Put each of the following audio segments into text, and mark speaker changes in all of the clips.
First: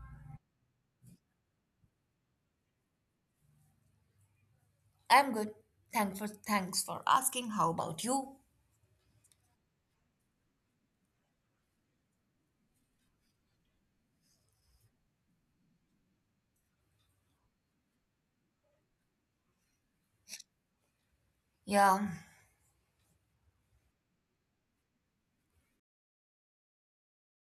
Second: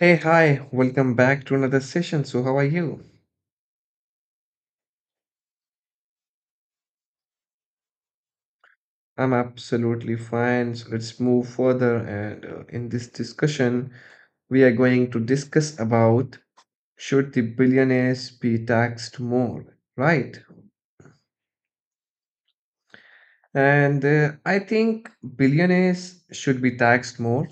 Speaker 1: Hey, hi, welcome back to another session. So, how are you?
Speaker 2: I'm good. Thanks for asking. How about you?
Speaker 1: I'm absolutely fine. So, let's move further. And in this discussion, we are going to discuss about should the billionaires be taxed more, right?
Speaker 2: Yeah,
Speaker 1: And I think billionaires should be taxed more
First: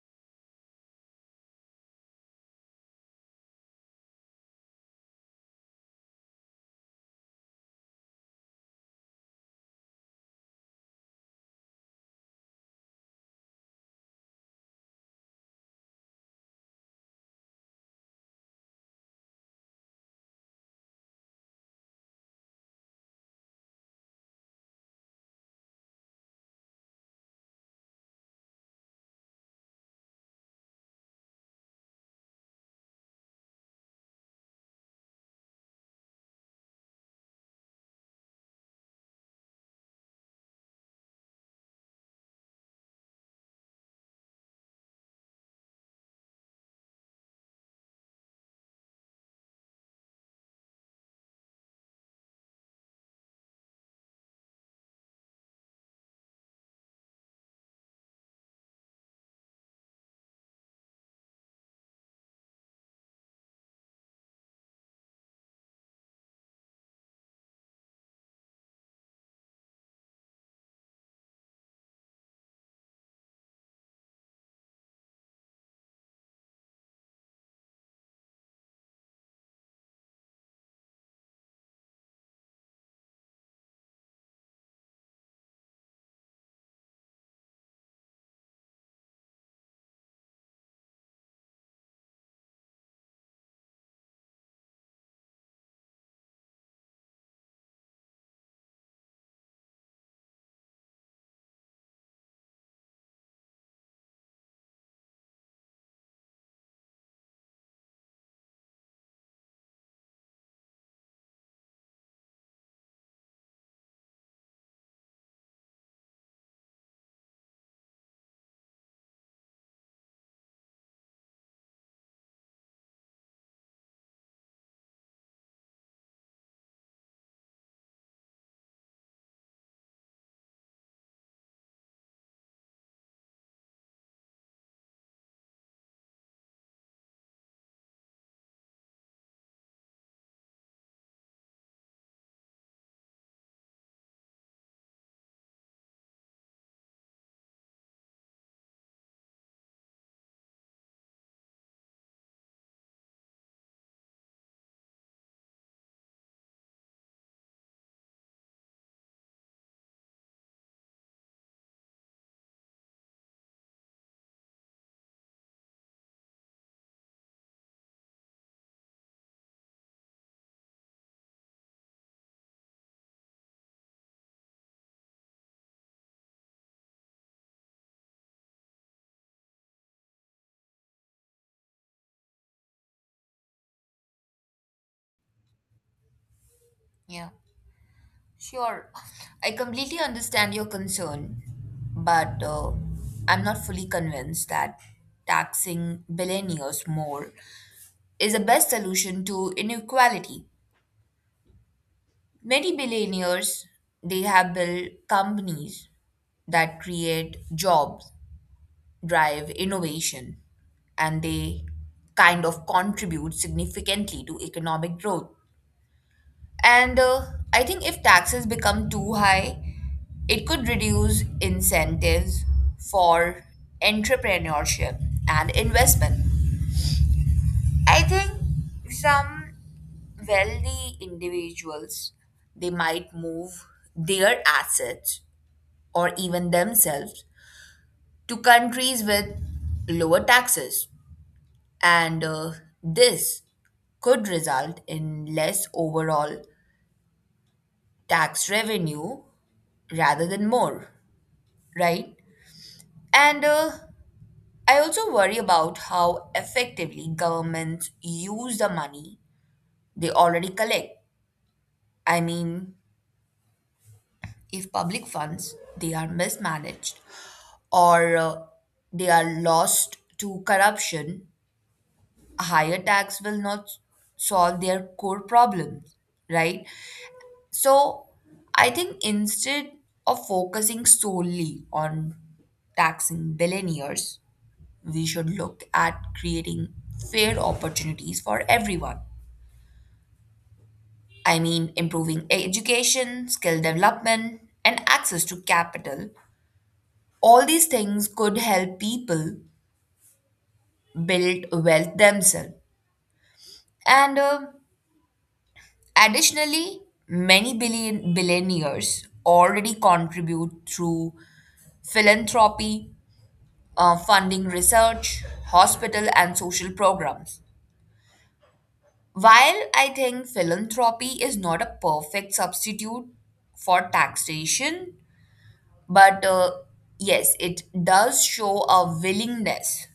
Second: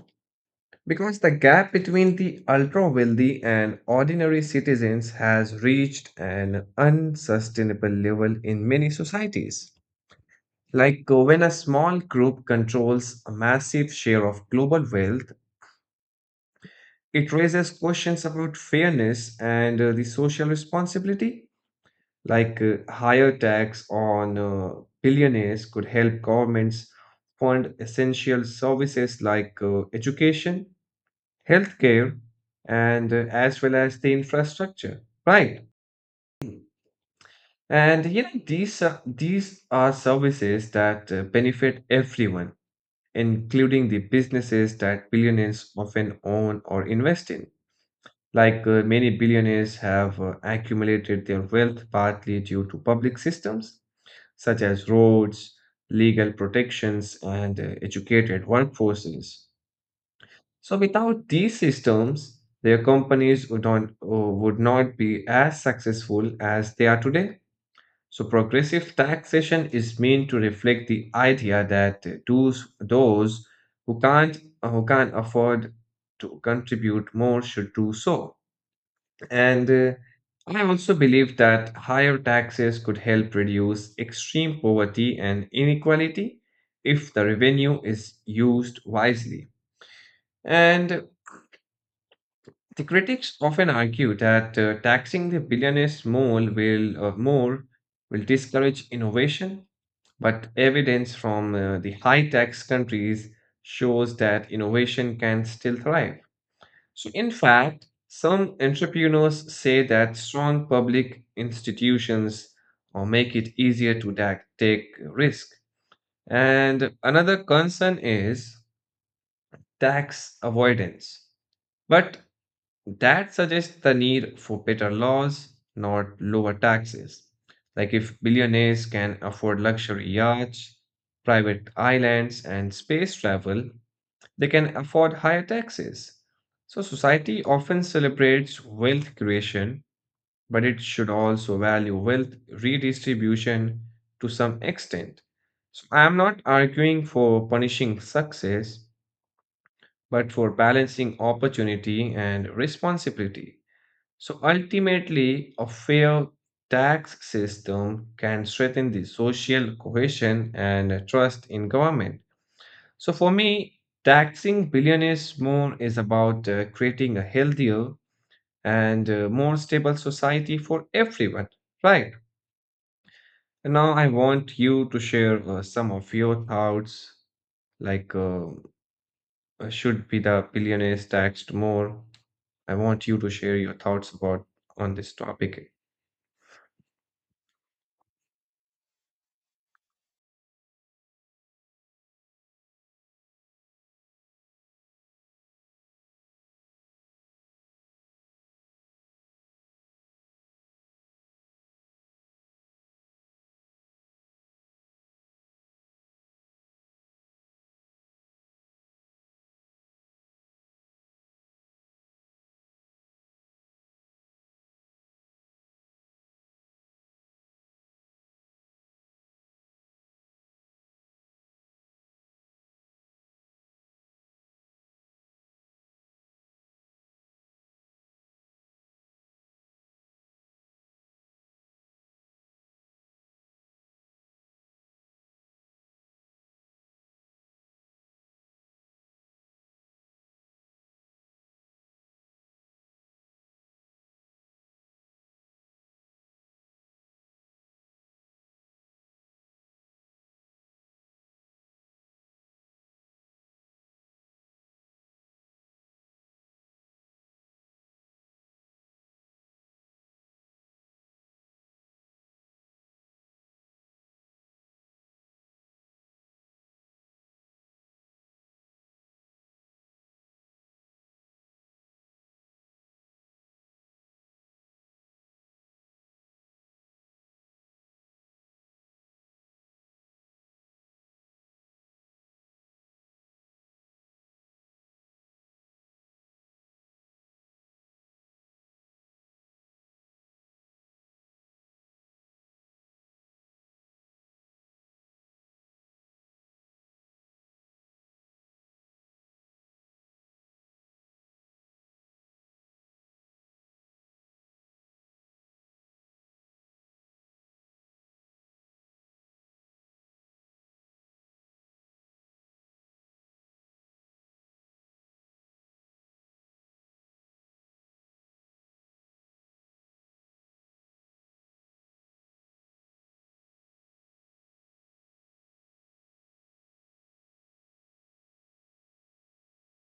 Speaker 1: because the gap between the ultra wealthy and ordinary citizens has reached an unsustainable level in many societies. When a small group controls a massive share of global wealth, it raises questions about fairness and the social responsibility. Higher tax on billionaires could help governments fund essential services like education, healthcare, and as well as the infrastructure. Right. And you know these are services that benefit everyone including the businesses that billionaires often own or invest in. Many billionaires have accumulated their wealth partly due to public systems such as roads, legal protections, and educated workforces. So without these systems, their companies would not be as successful as they are today. So progressive taxation is meant to reflect the idea that those who can't afford to contribute more should do so. And I also believe that higher taxes could help reduce extreme poverty and inequality if the revenue is used wisely. And the critics often argue that taxing the billionaires more will discourage innovation. But evidence from the high-tax countries shows that innovation can still thrive. So, in fact, some entrepreneurs say that strong public institutions make it easier to take risk. And another concern is tax avoidance. But that suggests the need for better laws, not lower taxes. Like if billionaires can afford luxury yachts, private islands, and space travel, they can afford higher taxes. So society often celebrates wealth creation, but it should also value wealth redistribution to some extent. So I am not arguing for punishing success, but for balancing opportunity and responsibility. So ultimately, a fair tax system can strengthen the social cohesion and trust in government. So for me, taxing billionaires more is about creating a healthier and more stable society for everyone, right? And now I want you to share some of your thoughts, like should be the billionaires taxed more? I want you to share your thoughts about on this topic.
Speaker 2: yeah, sure. I completely understand your concern, but I'm not fully convinced that taxing billionaires more is the best solution to inequality. Many billionaires they have built companies that create jobs, drive innovation, and they kind of contribute significantly to economic growth. And I think if taxes become too high, it could reduce incentives for entrepreneurship and investment. I think some wealthy individuals they might move their assets or even themselves to countries with lower taxes and this could result in less overall tax revenue rather than more, right? And I also worry about how effectively governments use the money they already collect. I mean, if public funds they are mismanaged or they are lost to corruption, a higher tax will not solve their core problems, right? So I think instead of focusing solely on taxing billionaires, we should look at creating fair opportunities for everyone. I mean, improving education, skill development, and access to capital. All these things could help people build wealth themselves. And additionally, many billionaires already contribute through philanthropy, funding research, hospital, and social programs. While I think philanthropy is not a perfect substitute for taxation, but yes, it does show a willingness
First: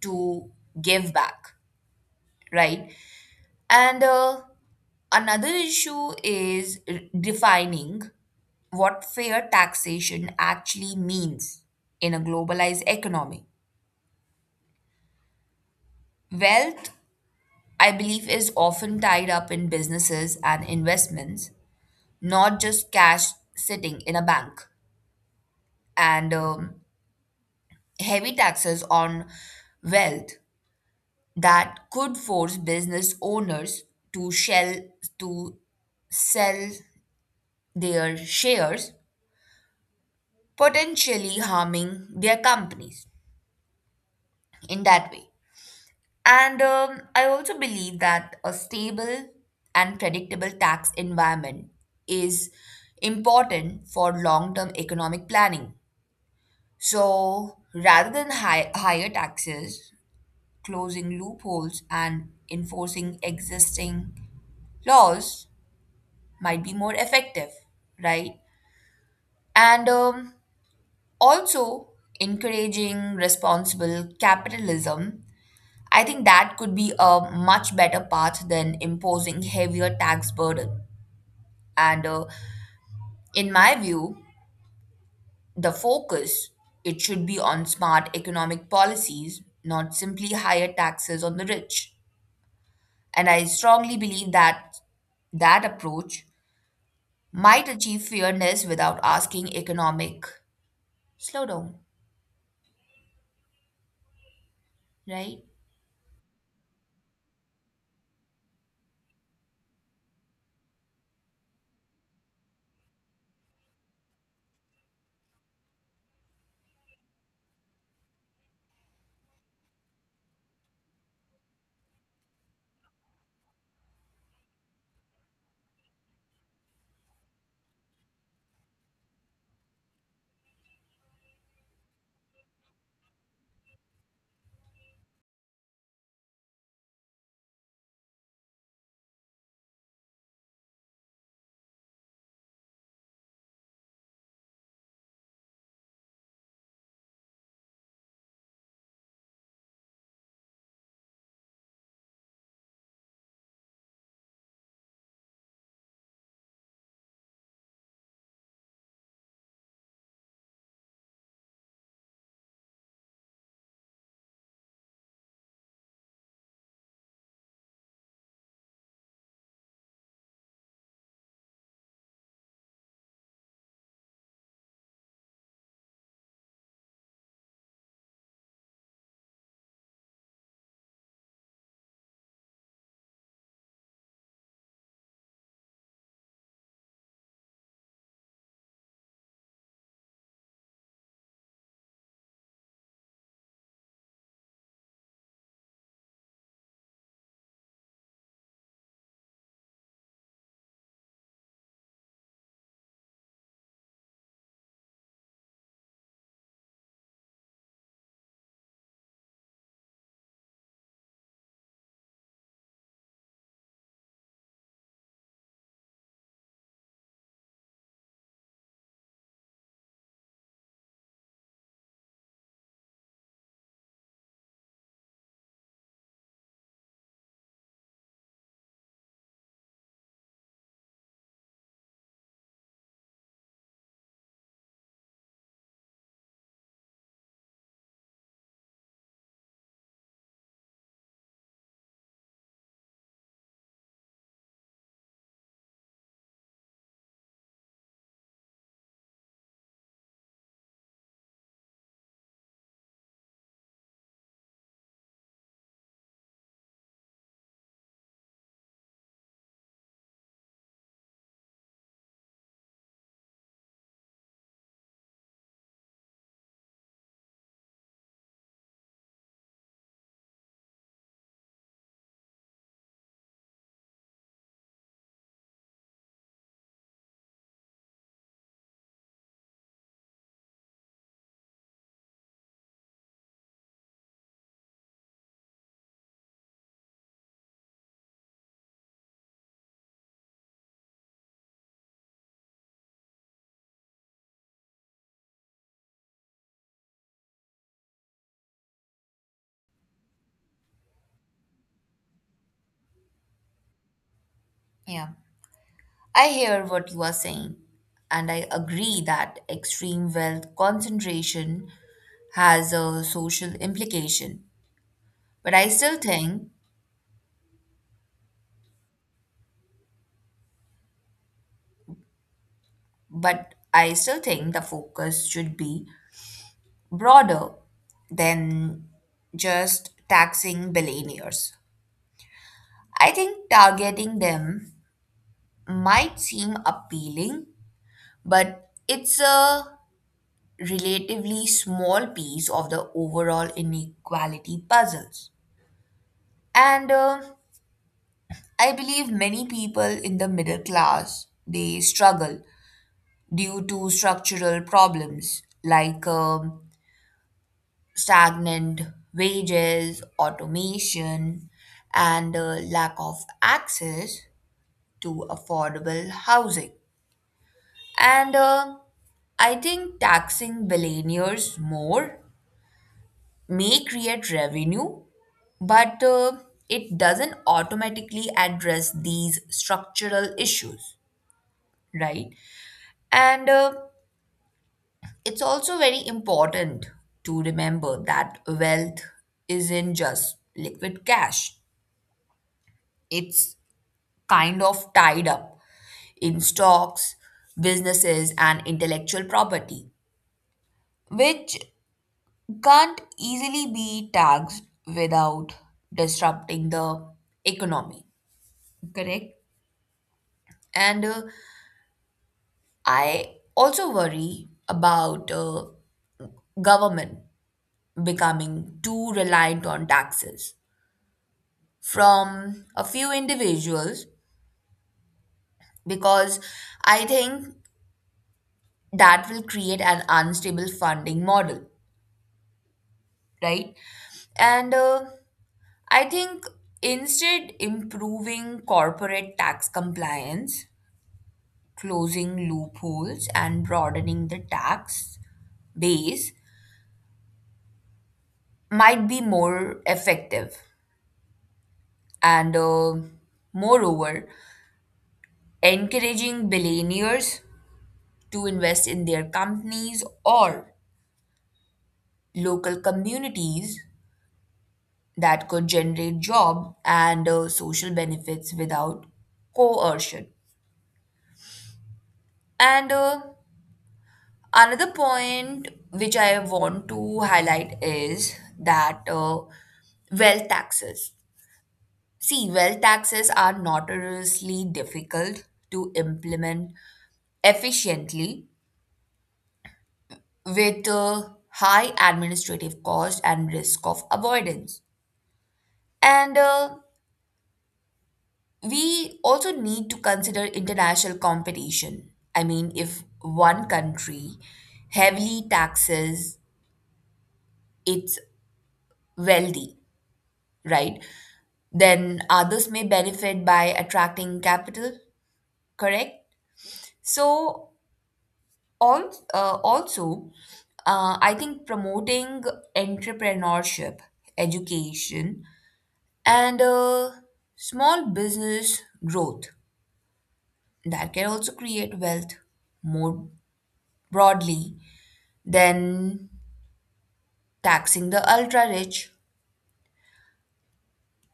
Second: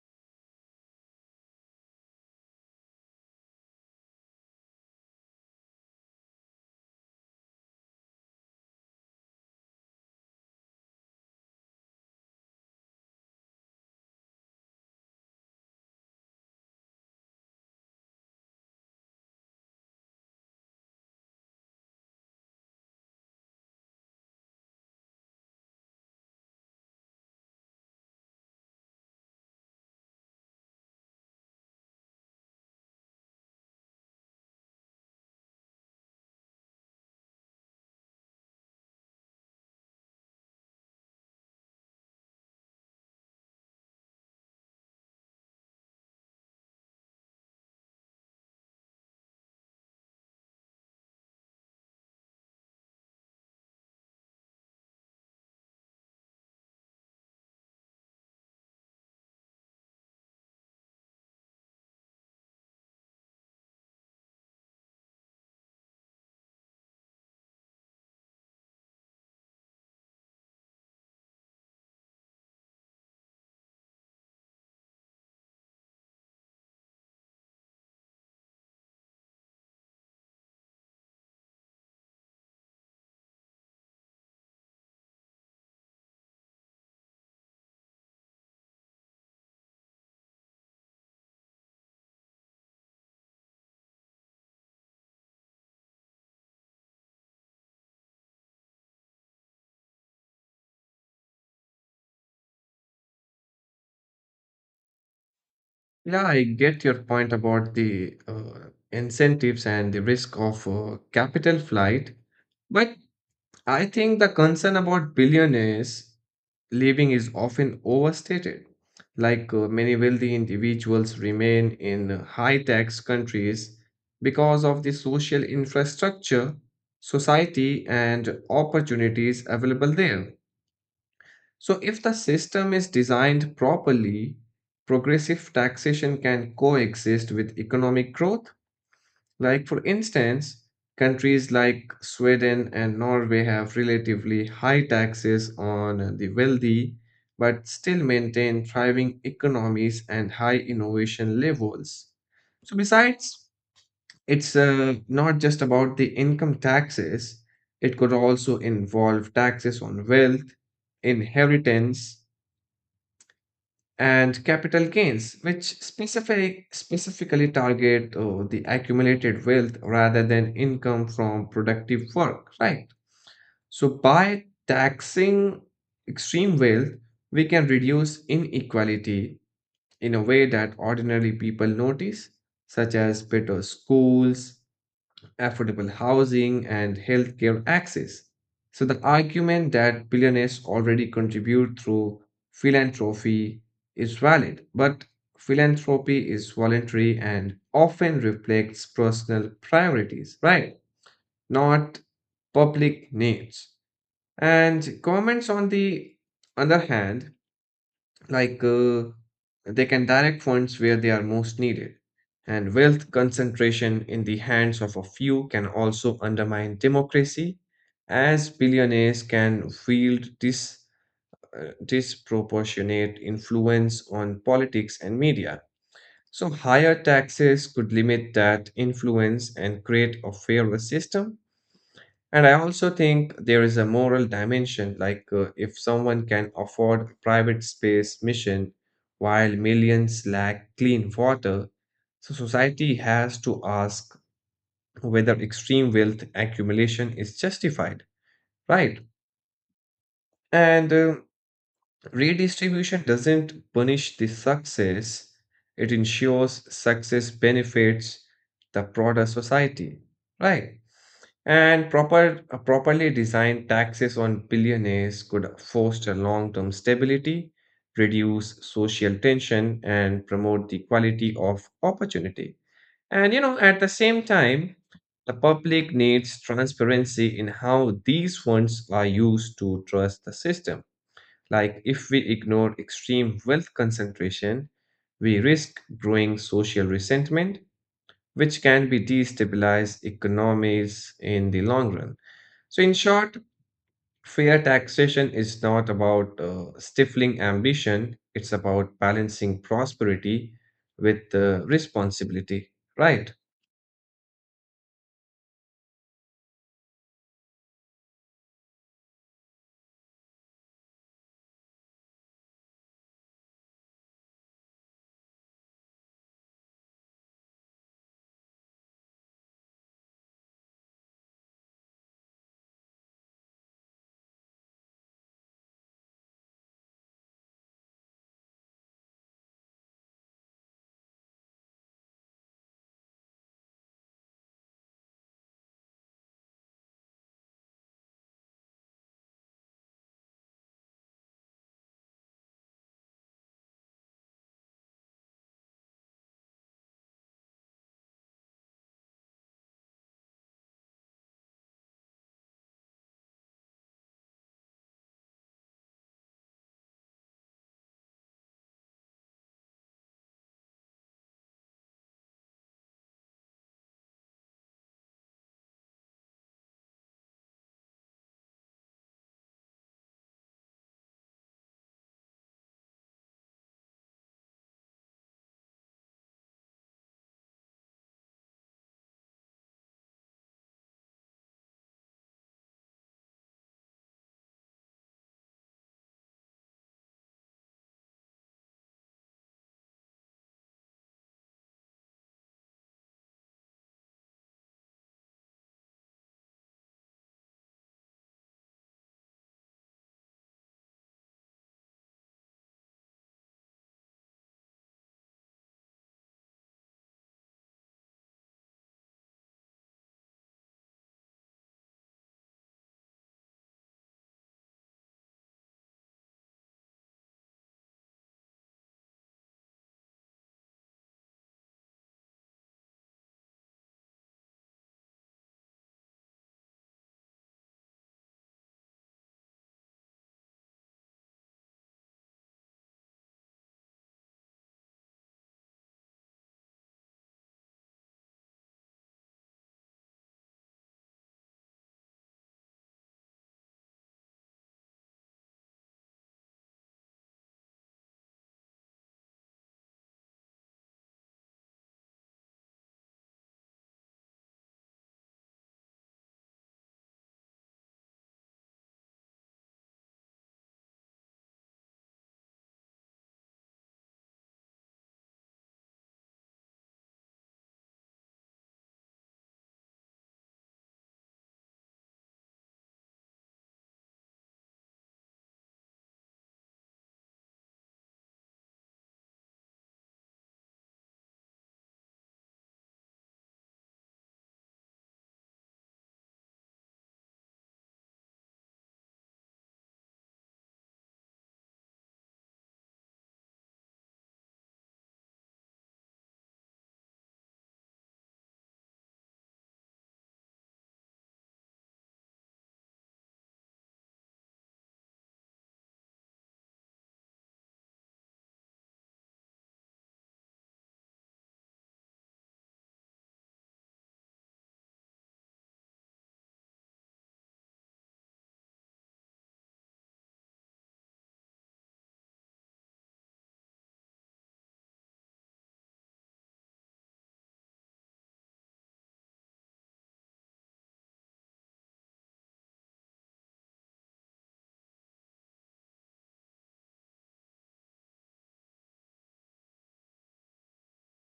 Speaker 2: to give back, right? And another issue is defining what fair taxation actually means in a globalized economy. Wealth, I believe, is often tied up in businesses and investments, not just cash sitting in a bank, and heavy taxes on wealth that could force business owners to shell to sell their shares potentially harming their companies in that way and I also believe that a stable and predictable tax environment is important for long term economic planning. So rather than higher taxes, closing loopholes and enforcing existing laws might be more effective, right? And also, encouraging responsible capitalism. I think that could be a much better path than imposing heavier tax burden. And in my view, the focus it should be on smart economic policies, not simply higher taxes on the rich. And I strongly believe that that approach might achieve fairness without asking economic slowdown, right?
Speaker 1: Yeah, I get your point about the incentives and the risk of capital flight. But I think the concern about billionaires leaving is often overstated. Like many wealthy individuals remain in high tax countries because of the social infrastructure, society, and opportunities available there. So, if the system is designed properly, progressive taxation can coexist with economic growth. Like, for instance, countries like Sweden and Norway have relatively high taxes on the wealthy, but still maintain thriving economies and high innovation levels. So, besides, it's not just about the income taxes, it could also involve taxes on wealth, inheritance and capital gains, which specifically target the accumulated wealth rather than income from productive work, right? So, by taxing extreme wealth, we can reduce inequality in a way that ordinary people notice, such as better schools, affordable housing, and healthcare access. So, the argument that billionaires already contribute through philanthropy is valid, but philanthropy is voluntary and often reflects personal priorities, right? Not public needs. And governments, on the other hand, like they can direct funds where they are most needed. And wealth concentration in the hands of a few can also undermine democracy, as billionaires can wield disproportionate influence on politics and media. So, higher taxes could limit that influence and create a fairer system. And I also think there is a moral dimension, like if someone can afford a private space mission while millions lack clean water, so society has to ask whether extreme wealth accumulation is justified, right? And Redistribution doesn't punish the success, it ensures success benefits the broader society, right? And properly designed taxes on billionaires could foster long-term stability, reduce social tension, and promote the quality of opportunity. And you know, at the same time, the public needs transparency in how these funds are used to trust the system. Like if we ignore extreme wealth concentration, we risk growing social resentment, which can be destabilize economies in the long run. So, in short, fair taxation is not about stifling ambition, it's about balancing prosperity with responsibility, right?
Speaker 2: Yeah. I hear what you are saying, and I agree that extreme wealth concentration has a social implication. But I still think, but I still think the focus should be broader than just taxing billionaires. I think targeting them might seem appealing, but it's a relatively small piece of the overall inequality puzzles. And I believe many people in the middle class they struggle due to structural problems like stagnant wages, automation, and lack of access to affordable housing. And I think taxing billionaires more may create revenue, but it doesn't automatically address these structural issues, right? And it's also very important to remember that wealth isn't just liquid cash, it's kind of tied up in stocks, businesses, and intellectual property, which can't easily be taxed without disrupting the economy, correct? And I also worry about government becoming too reliant on taxes from a few individuals because I think that will create an unstable funding model, right? And I think instead improving corporate tax compliance, closing loopholes and broadening the tax base might be more effective. And moreover, encouraging billionaires to invest in their companies or local communities, that could generate job and social benefits without coercion. And another point which I want to highlight is that wealth taxes see, wealth taxes are notoriously difficult to implement efficiently with a high administrative cost and risk of avoidance. And we also need to consider international competition. I mean, if one country heavily taxes its wealthy, right, then others may benefit by attracting capital, correct? So, also, I think promoting entrepreneurship, education, and small business growth, that can also create wealth more broadly than taxing the ultra rich.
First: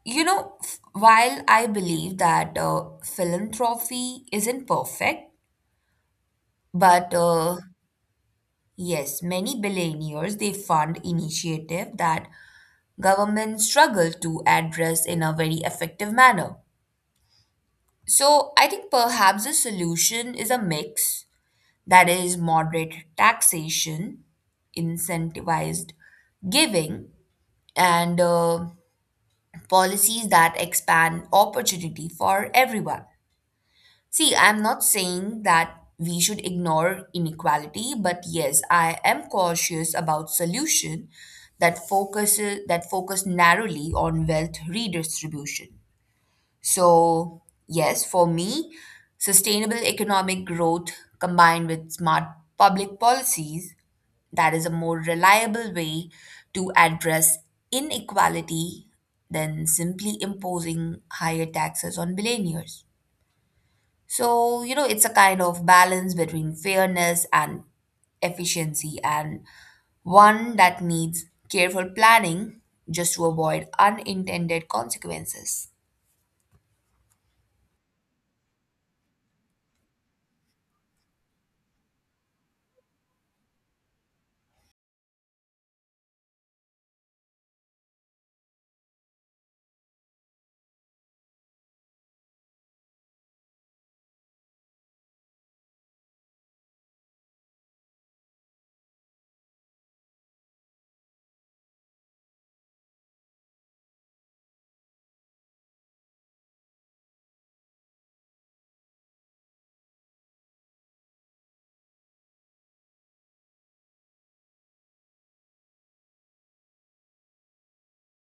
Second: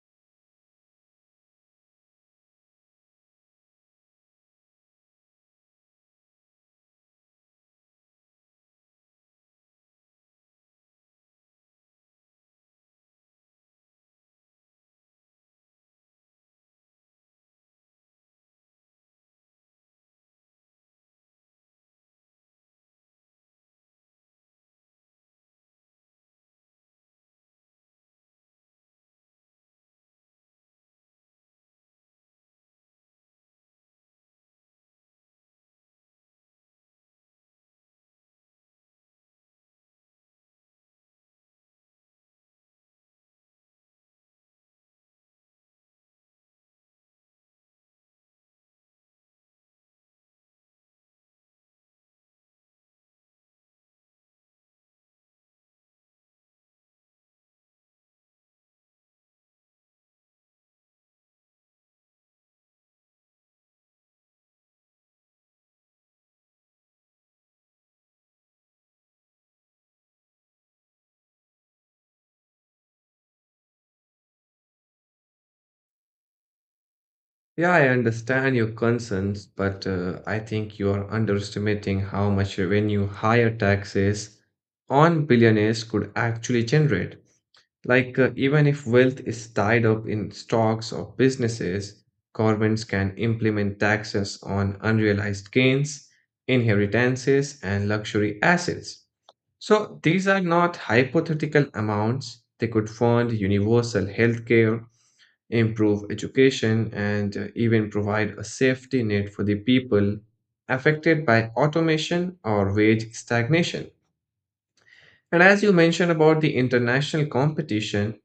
Speaker 2: You know, while I believe that philanthropy isn't perfect, but yes, many billionaires they fund initiative that governments struggle to address in a very effective manner. So, I think perhaps the solution is a mix, that is, moderate taxation, incentivized giving, and policies that expand opportunity for everyone. See, I'm not saying that we should ignore inequality, but yes, I am cautious about solution that focus narrowly on wealth redistribution. So, yes, for me, sustainable economic growth combined with smart public policies, that is a more reliable way to address inequality than simply imposing higher taxes on billionaires. So, you know, it's a kind of balance between fairness and efficiency, and one that needs careful planning just to avoid unintended consequences.
Speaker 1: Yeah, I understand your concerns, but I think you are underestimating how much revenue higher taxes on billionaires could actually generate. Like, even if wealth is tied up in stocks or businesses, governments can implement taxes on unrealized gains, inheritances, and luxury assets. So, these are not hypothetical amounts. They could fund universal healthcare, improve education, and even provide a safety net for the people affected by automation or wage stagnation. And as you mentioned about the international competition,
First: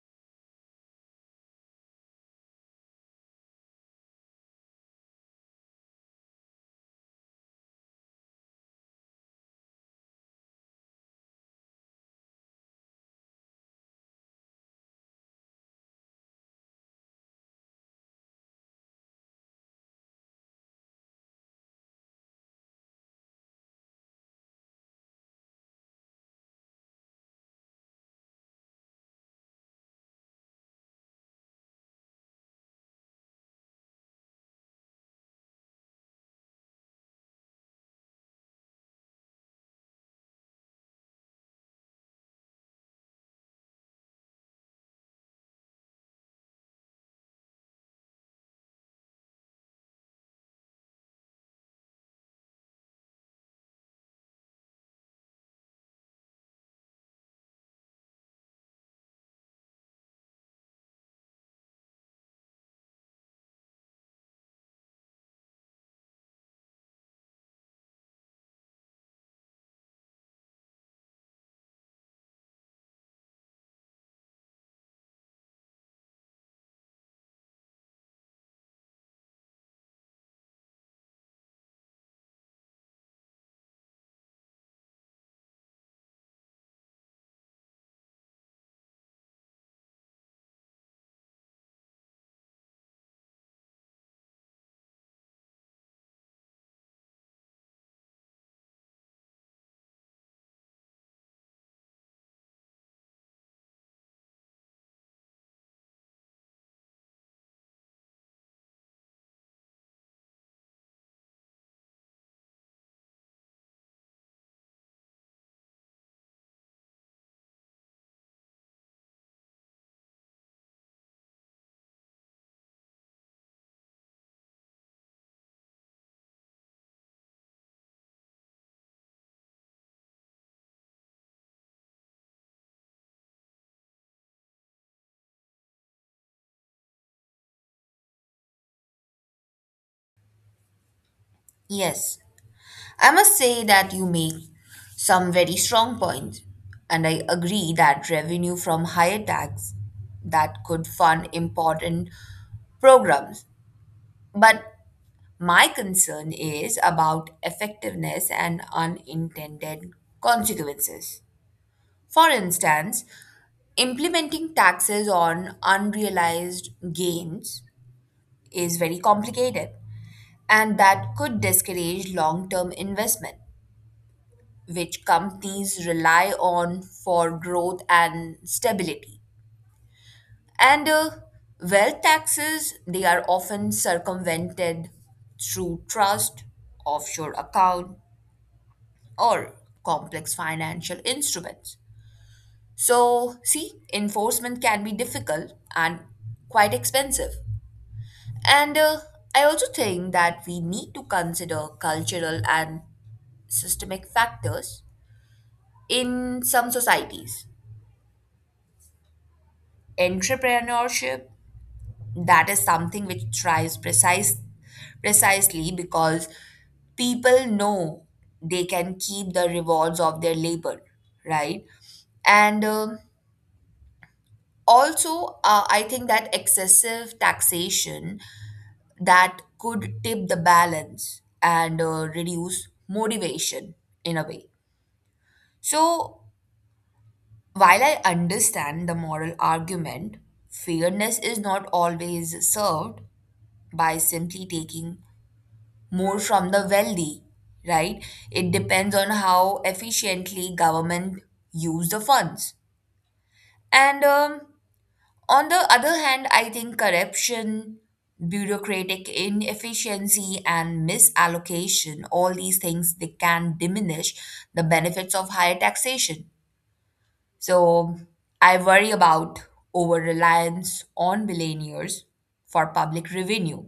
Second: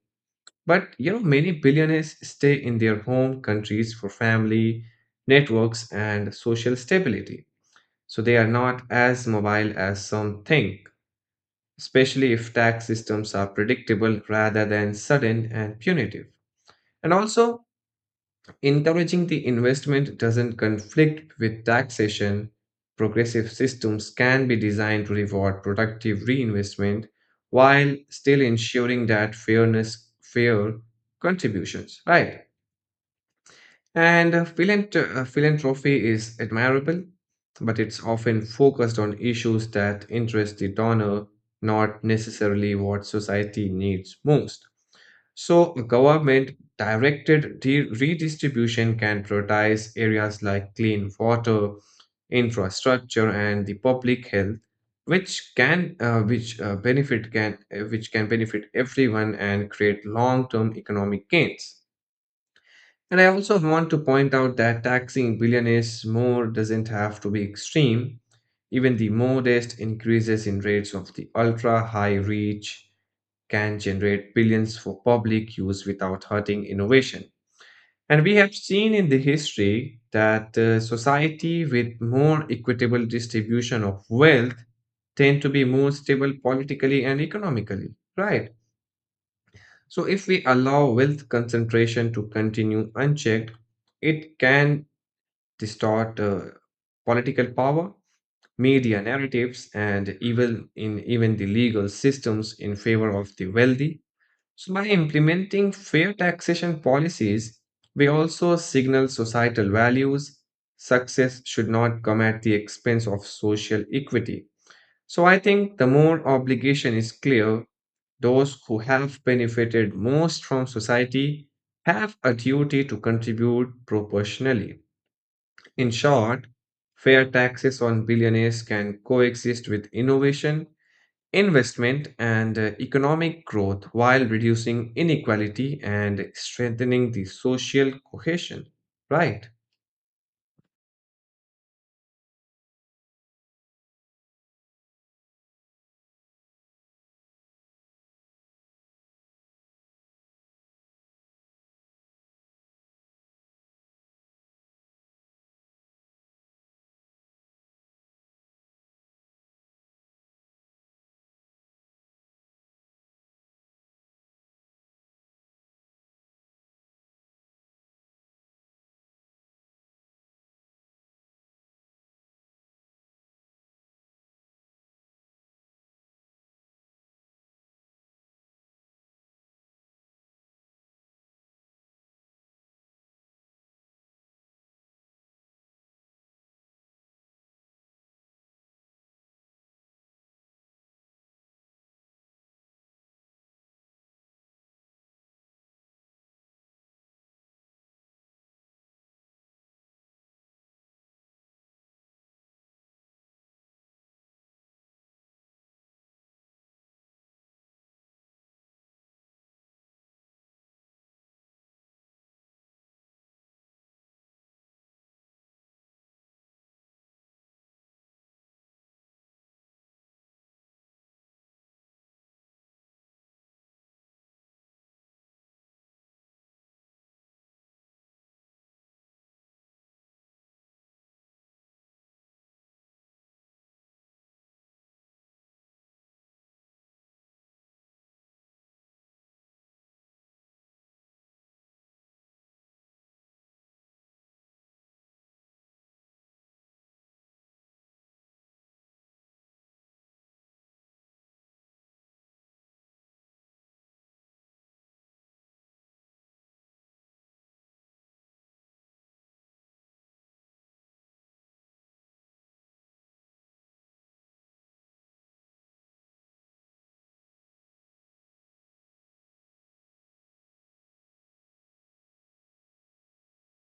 Speaker 1: but you know, many billionaires stay in their home countries for family, networks, and social stability. So they are not as mobile as some think, especially if tax systems are predictable rather than sudden and punitive. And also, encouraging the investment doesn't conflict with taxation. Progressive systems can be designed to reward productive reinvestment while still ensuring that fair contributions, right? And philanthropy is admirable, but it's often focused on issues that interest the donor, not necessarily what society needs most. So, a government directed redistribution can prioritize areas like clean water, infrastructure, and the public health, which can which benefit can which can benefit everyone and create long-term economic gains. And I also want to point out that taxing billionaires more doesn't have to be extreme. Even the modest increases in rates of the ultra high reach can generate billions for public use without hurting innovation. And we have seen in the history that society with more equitable distribution of wealth tend to be more stable politically and economically, right? So if we allow wealth concentration to continue unchecked, it can distort political power, media narratives, and even the legal systems in favor of the wealthy. So, by implementing fair taxation policies, we also signal societal values. Success should not come at the expense of social equity. So, I think the more obligation is clear, those who have benefited most from society have a duty to contribute proportionally. In short, fair taxes on billionaires can coexist with innovation, investment, and economic growth while reducing inequality and strengthening the social cohesion. Right.
Speaker 2: Yes, I must say that you make some very strong points, and I agree that revenue from higher tax that could fund important programs. But my concern is about effectiveness and unintended consequences. For instance, implementing taxes on unrealized gains is very complicated, and that could discourage long term investment, which companies rely on for growth and stability. And wealth taxes, they are often circumvented through trust, offshore account, or complex financial instruments. So, see, enforcement can be difficult and quite expensive. And I also think that we need to consider cultural and systemic factors. In some societies entrepreneurship, that is something which thrives precisely because people know they can keep the rewards of their labor, right? and also, I think that excessive taxation that could tip the balance and reduce motivation in a way. So while I understand the moral argument, fairness is not always served by simply taking more from the wealthy, right? It depends on how efficiently government use the funds. And on the other hand, I think corruption, bureaucratic inefficiency, and misallocation, all these things, they can diminish the benefits of higher taxation. So I worry about over reliance on billionaires for public revenue.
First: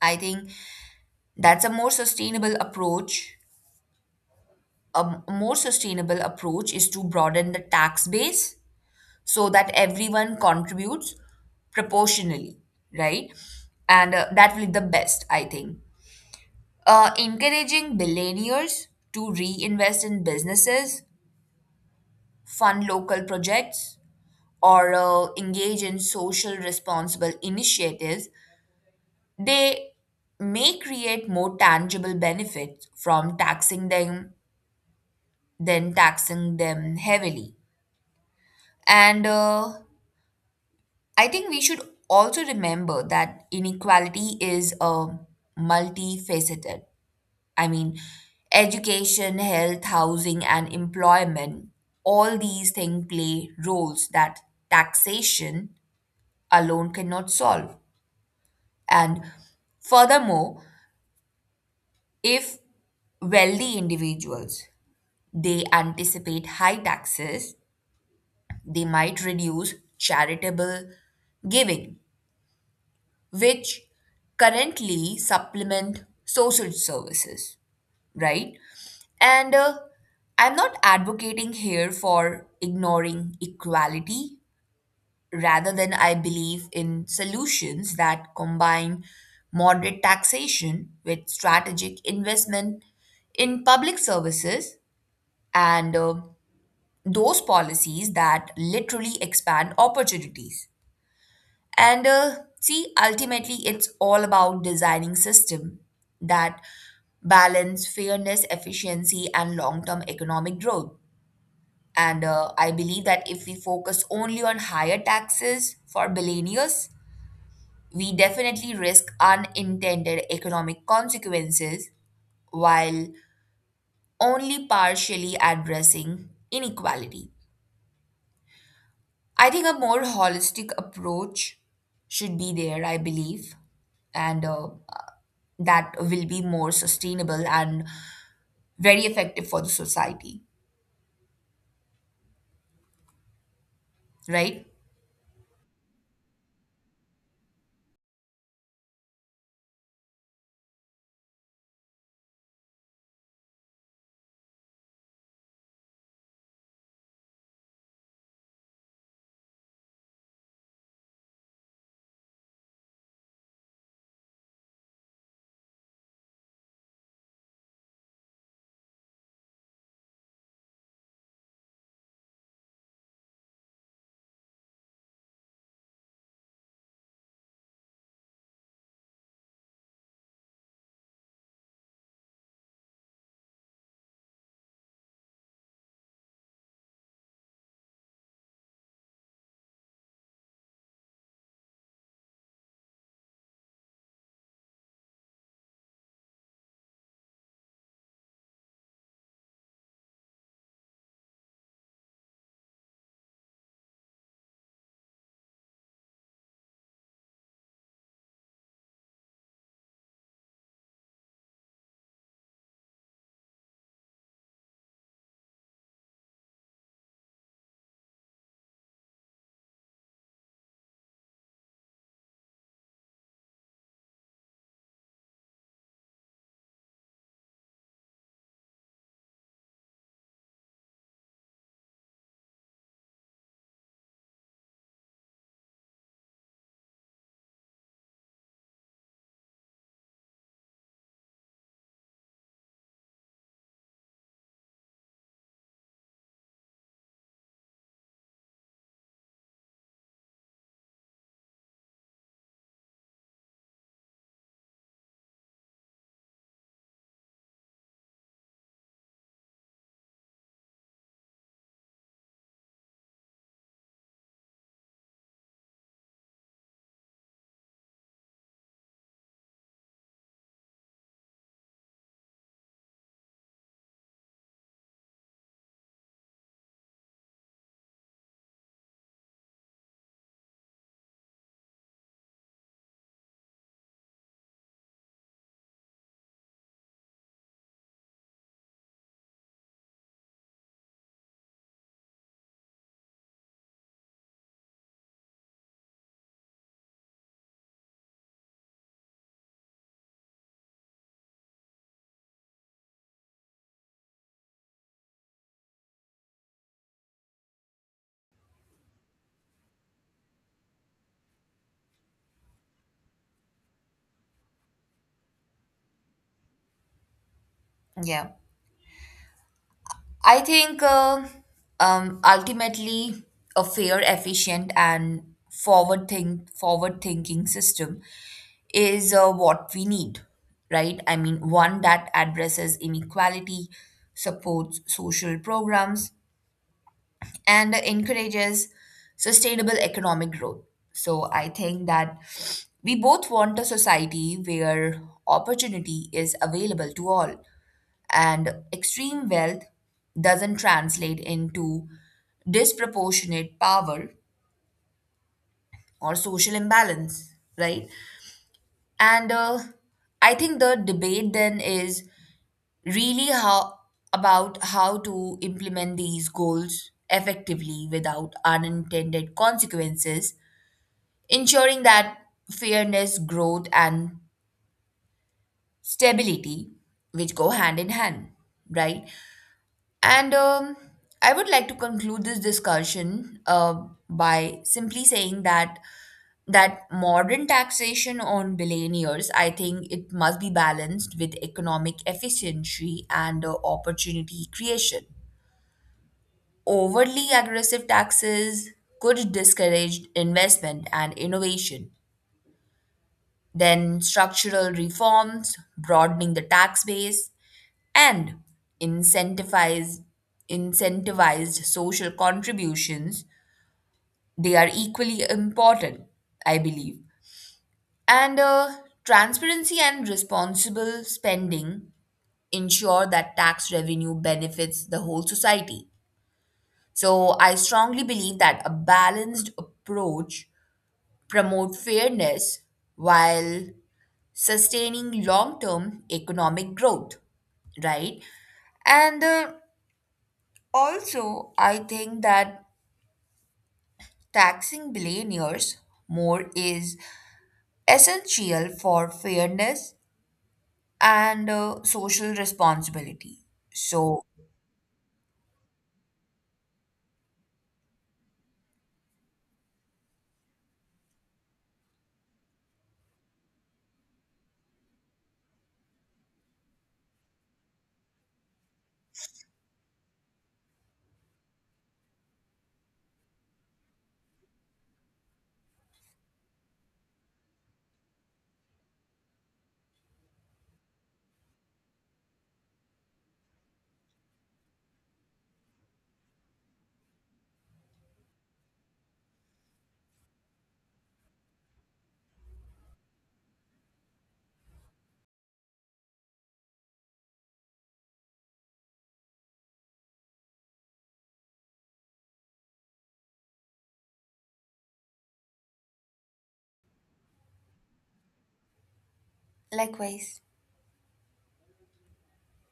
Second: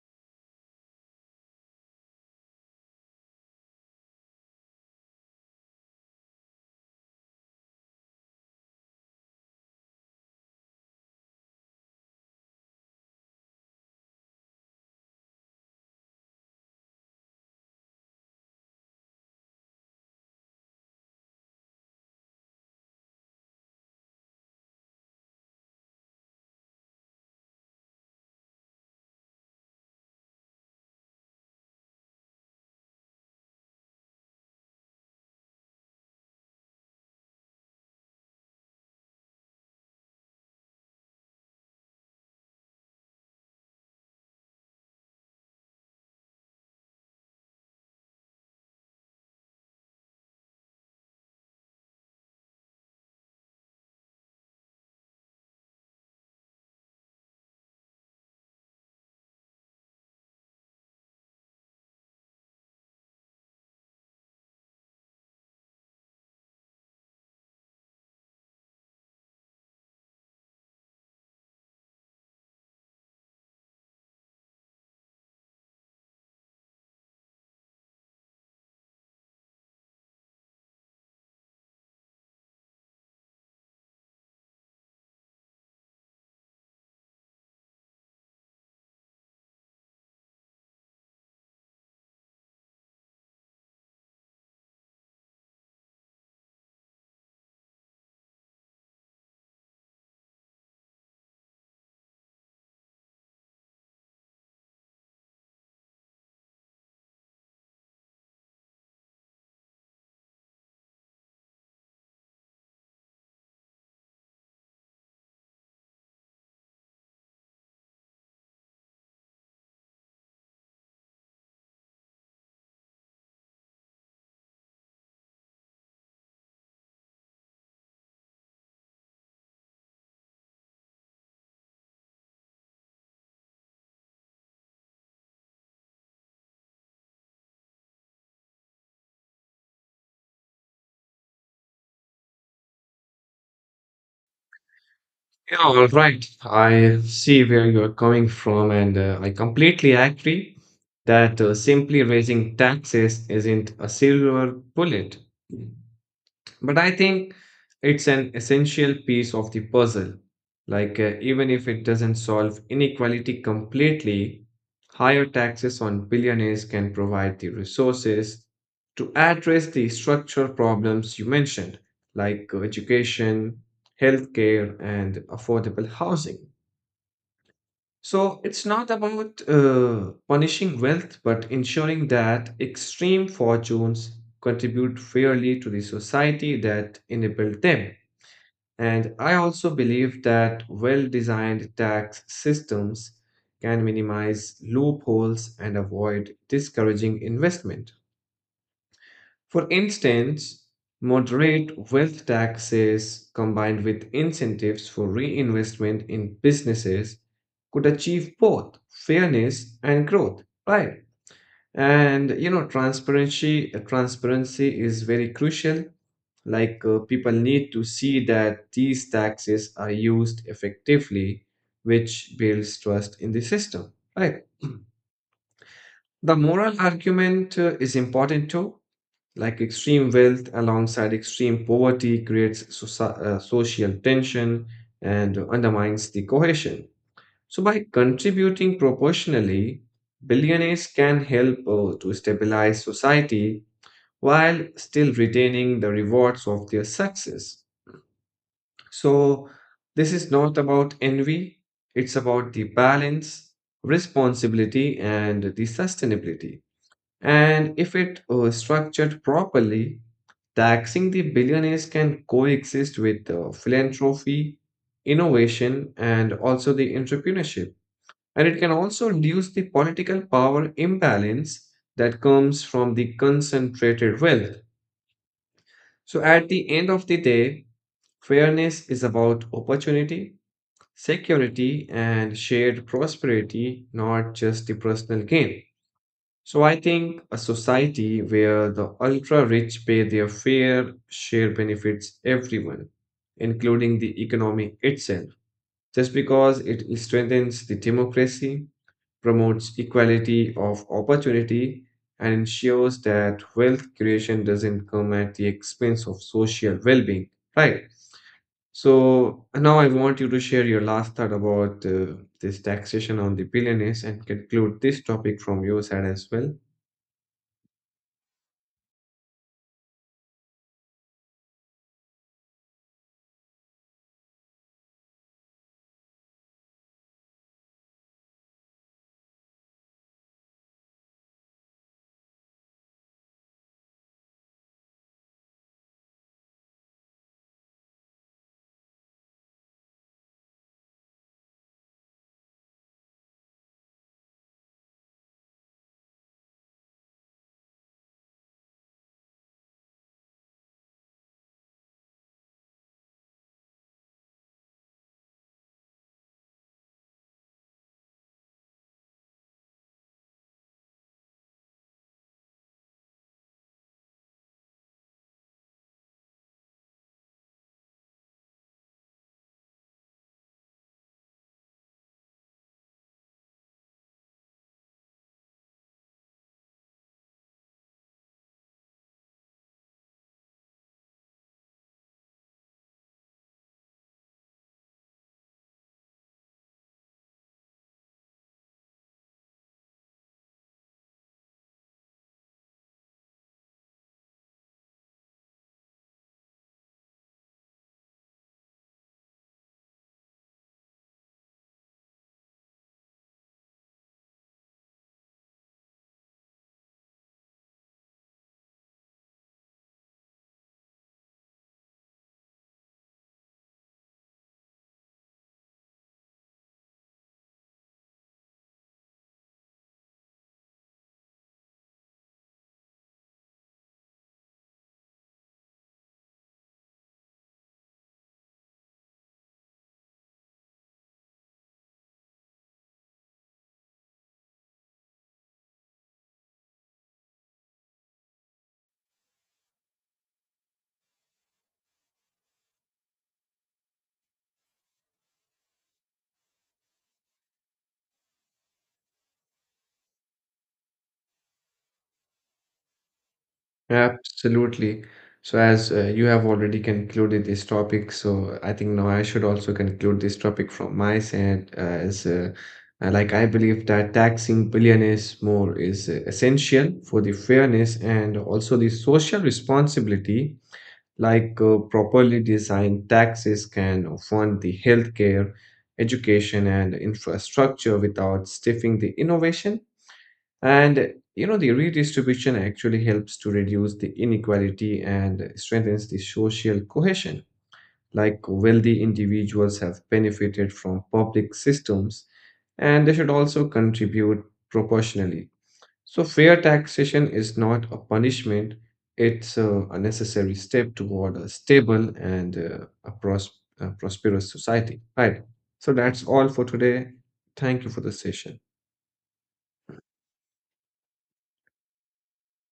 Speaker 2: I think that's a more sustainable approach. A more sustainable approach is to broaden the tax base so that everyone contributes proportionally, right? And that will be the best, I think. Encouraging billionaires to reinvest in businesses, fund local projects, or engage in social responsible initiatives, they may create more tangible benefits from taxing them than taxing them heavily. And I think we should also remember that inequality is multifaceted. I mean, education, health, housing, and employment, all these things play roles that taxation alone cannot solve. And furthermore, if wealthy individuals they anticipate high taxes, they might reduce charitable giving, which currently supplement social services, right? And I'm not advocating here for ignoring equality. Rather than I believe in solutions that combine moderate taxation with strategic investment in public services and those policies that literally expand opportunities. And see, ultimately, it's all about designing system that balance fairness, efficiency, and long-term economic growth. And I believe that if we focus only on higher taxes for billionaires, we definitely risk unintended economic consequences while only partially addressing inequality. I think a more holistic approach should be there, I believe. And that will be more sustainable and very effective for the society, right?
Speaker 1: Yeah, all right. I see where you're coming from, and I completely agree that simply raising taxes isn't a silver bullet. But I think it's an essential piece of the puzzle. Like, even if it doesn't solve inequality completely, higher taxes on billionaires can provide the resources to address the structural problems you mentioned, like education, healthcare, and affordable housing. So it's not about punishing wealth, but ensuring that extreme fortunes contribute fairly to the society that enabled them. And I also believe that well designed tax systems can minimize loopholes and avoid discouraging investment. For instance, moderate wealth taxes combined with incentives for reinvestment in businesses could achieve both fairness and growth, right? And you know, transparency is very crucial. Like people need to see that these taxes are used effectively, which builds trust in the system, right? The moral argument is important too, like extreme wealth alongside extreme poverty creates social tension and undermines the cohesion. So, by contributing proportionally, billionaires can help to stabilize society while still retaining the rewards of their success. So, this is not about envy, it's about the balance, responsibility, and the sustainability. And if it structured properly, taxing the billionaires can coexist with philanthropy, innovation, and also the entrepreneurship. And it can also reduce the political power imbalance that comes from the concentrated wealth. So, at the end of the day, fairness is about opportunity, security, and shared prosperity, not just the personal gain. So I think a society where the ultra rich pay their fair share benefits everyone, including the economy itself, just because it strengthens the democracy, promotes equality of opportunity, and ensures that wealth creation doesn't come at the expense of social well being, right? So now I want you to share your last thought about this taxation on the billionaires and conclude this topic from your side as well.
Speaker 2: Yeah. I think ultimately a fair, efficient, and forward thinking system is what we need, right? I mean, one that addresses inequality, supports social programs, and encourages sustainable economic growth. So I think that we both want a society where opportunity is available to all and extreme wealth doesn't translate into disproportionate power or social imbalance, right? And I think the debate then is really how about how to implement these goals effectively without unintended consequences, ensuring that fairness, growth and stability which go hand in hand, right? and I would like to conclude this discussion by simply saying that modern taxation on billionaires, I think it must be balanced with economic efficiency and opportunity creation. Overly aggressive taxes could discourage investment and innovation. Then, structural reforms, broadening the tax base, and incentivize, incentivized social contributions, they are equally important, I believe. And transparency and responsible spending ensure that tax revenue benefits the whole society. So I strongly believe that a balanced approach promote fairness while sustaining long term economic growth, right? And also, I think that taxing billionaires more is essential for fairness and social responsibility. So,
Speaker 1: Absolutely. So, as you have already concluded this topic, so I think now I should also conclude this topic from my side. As like I believe that taxing billionaires more is essential for the fairness and also the social responsibility. Like properly designed taxes can fund the healthcare, education, and infrastructure without stifling the innovation and you know, the redistribution actually helps to reduce the inequality and strengthens the social cohesion. Like wealthy individuals have benefited from public systems and they should also contribute proportionally. So, fair taxation is not a punishment, it's a necessary step toward a stable and a prosperous society. Right. So, that's all for today. Thank you for the session.
Speaker 2: likewise.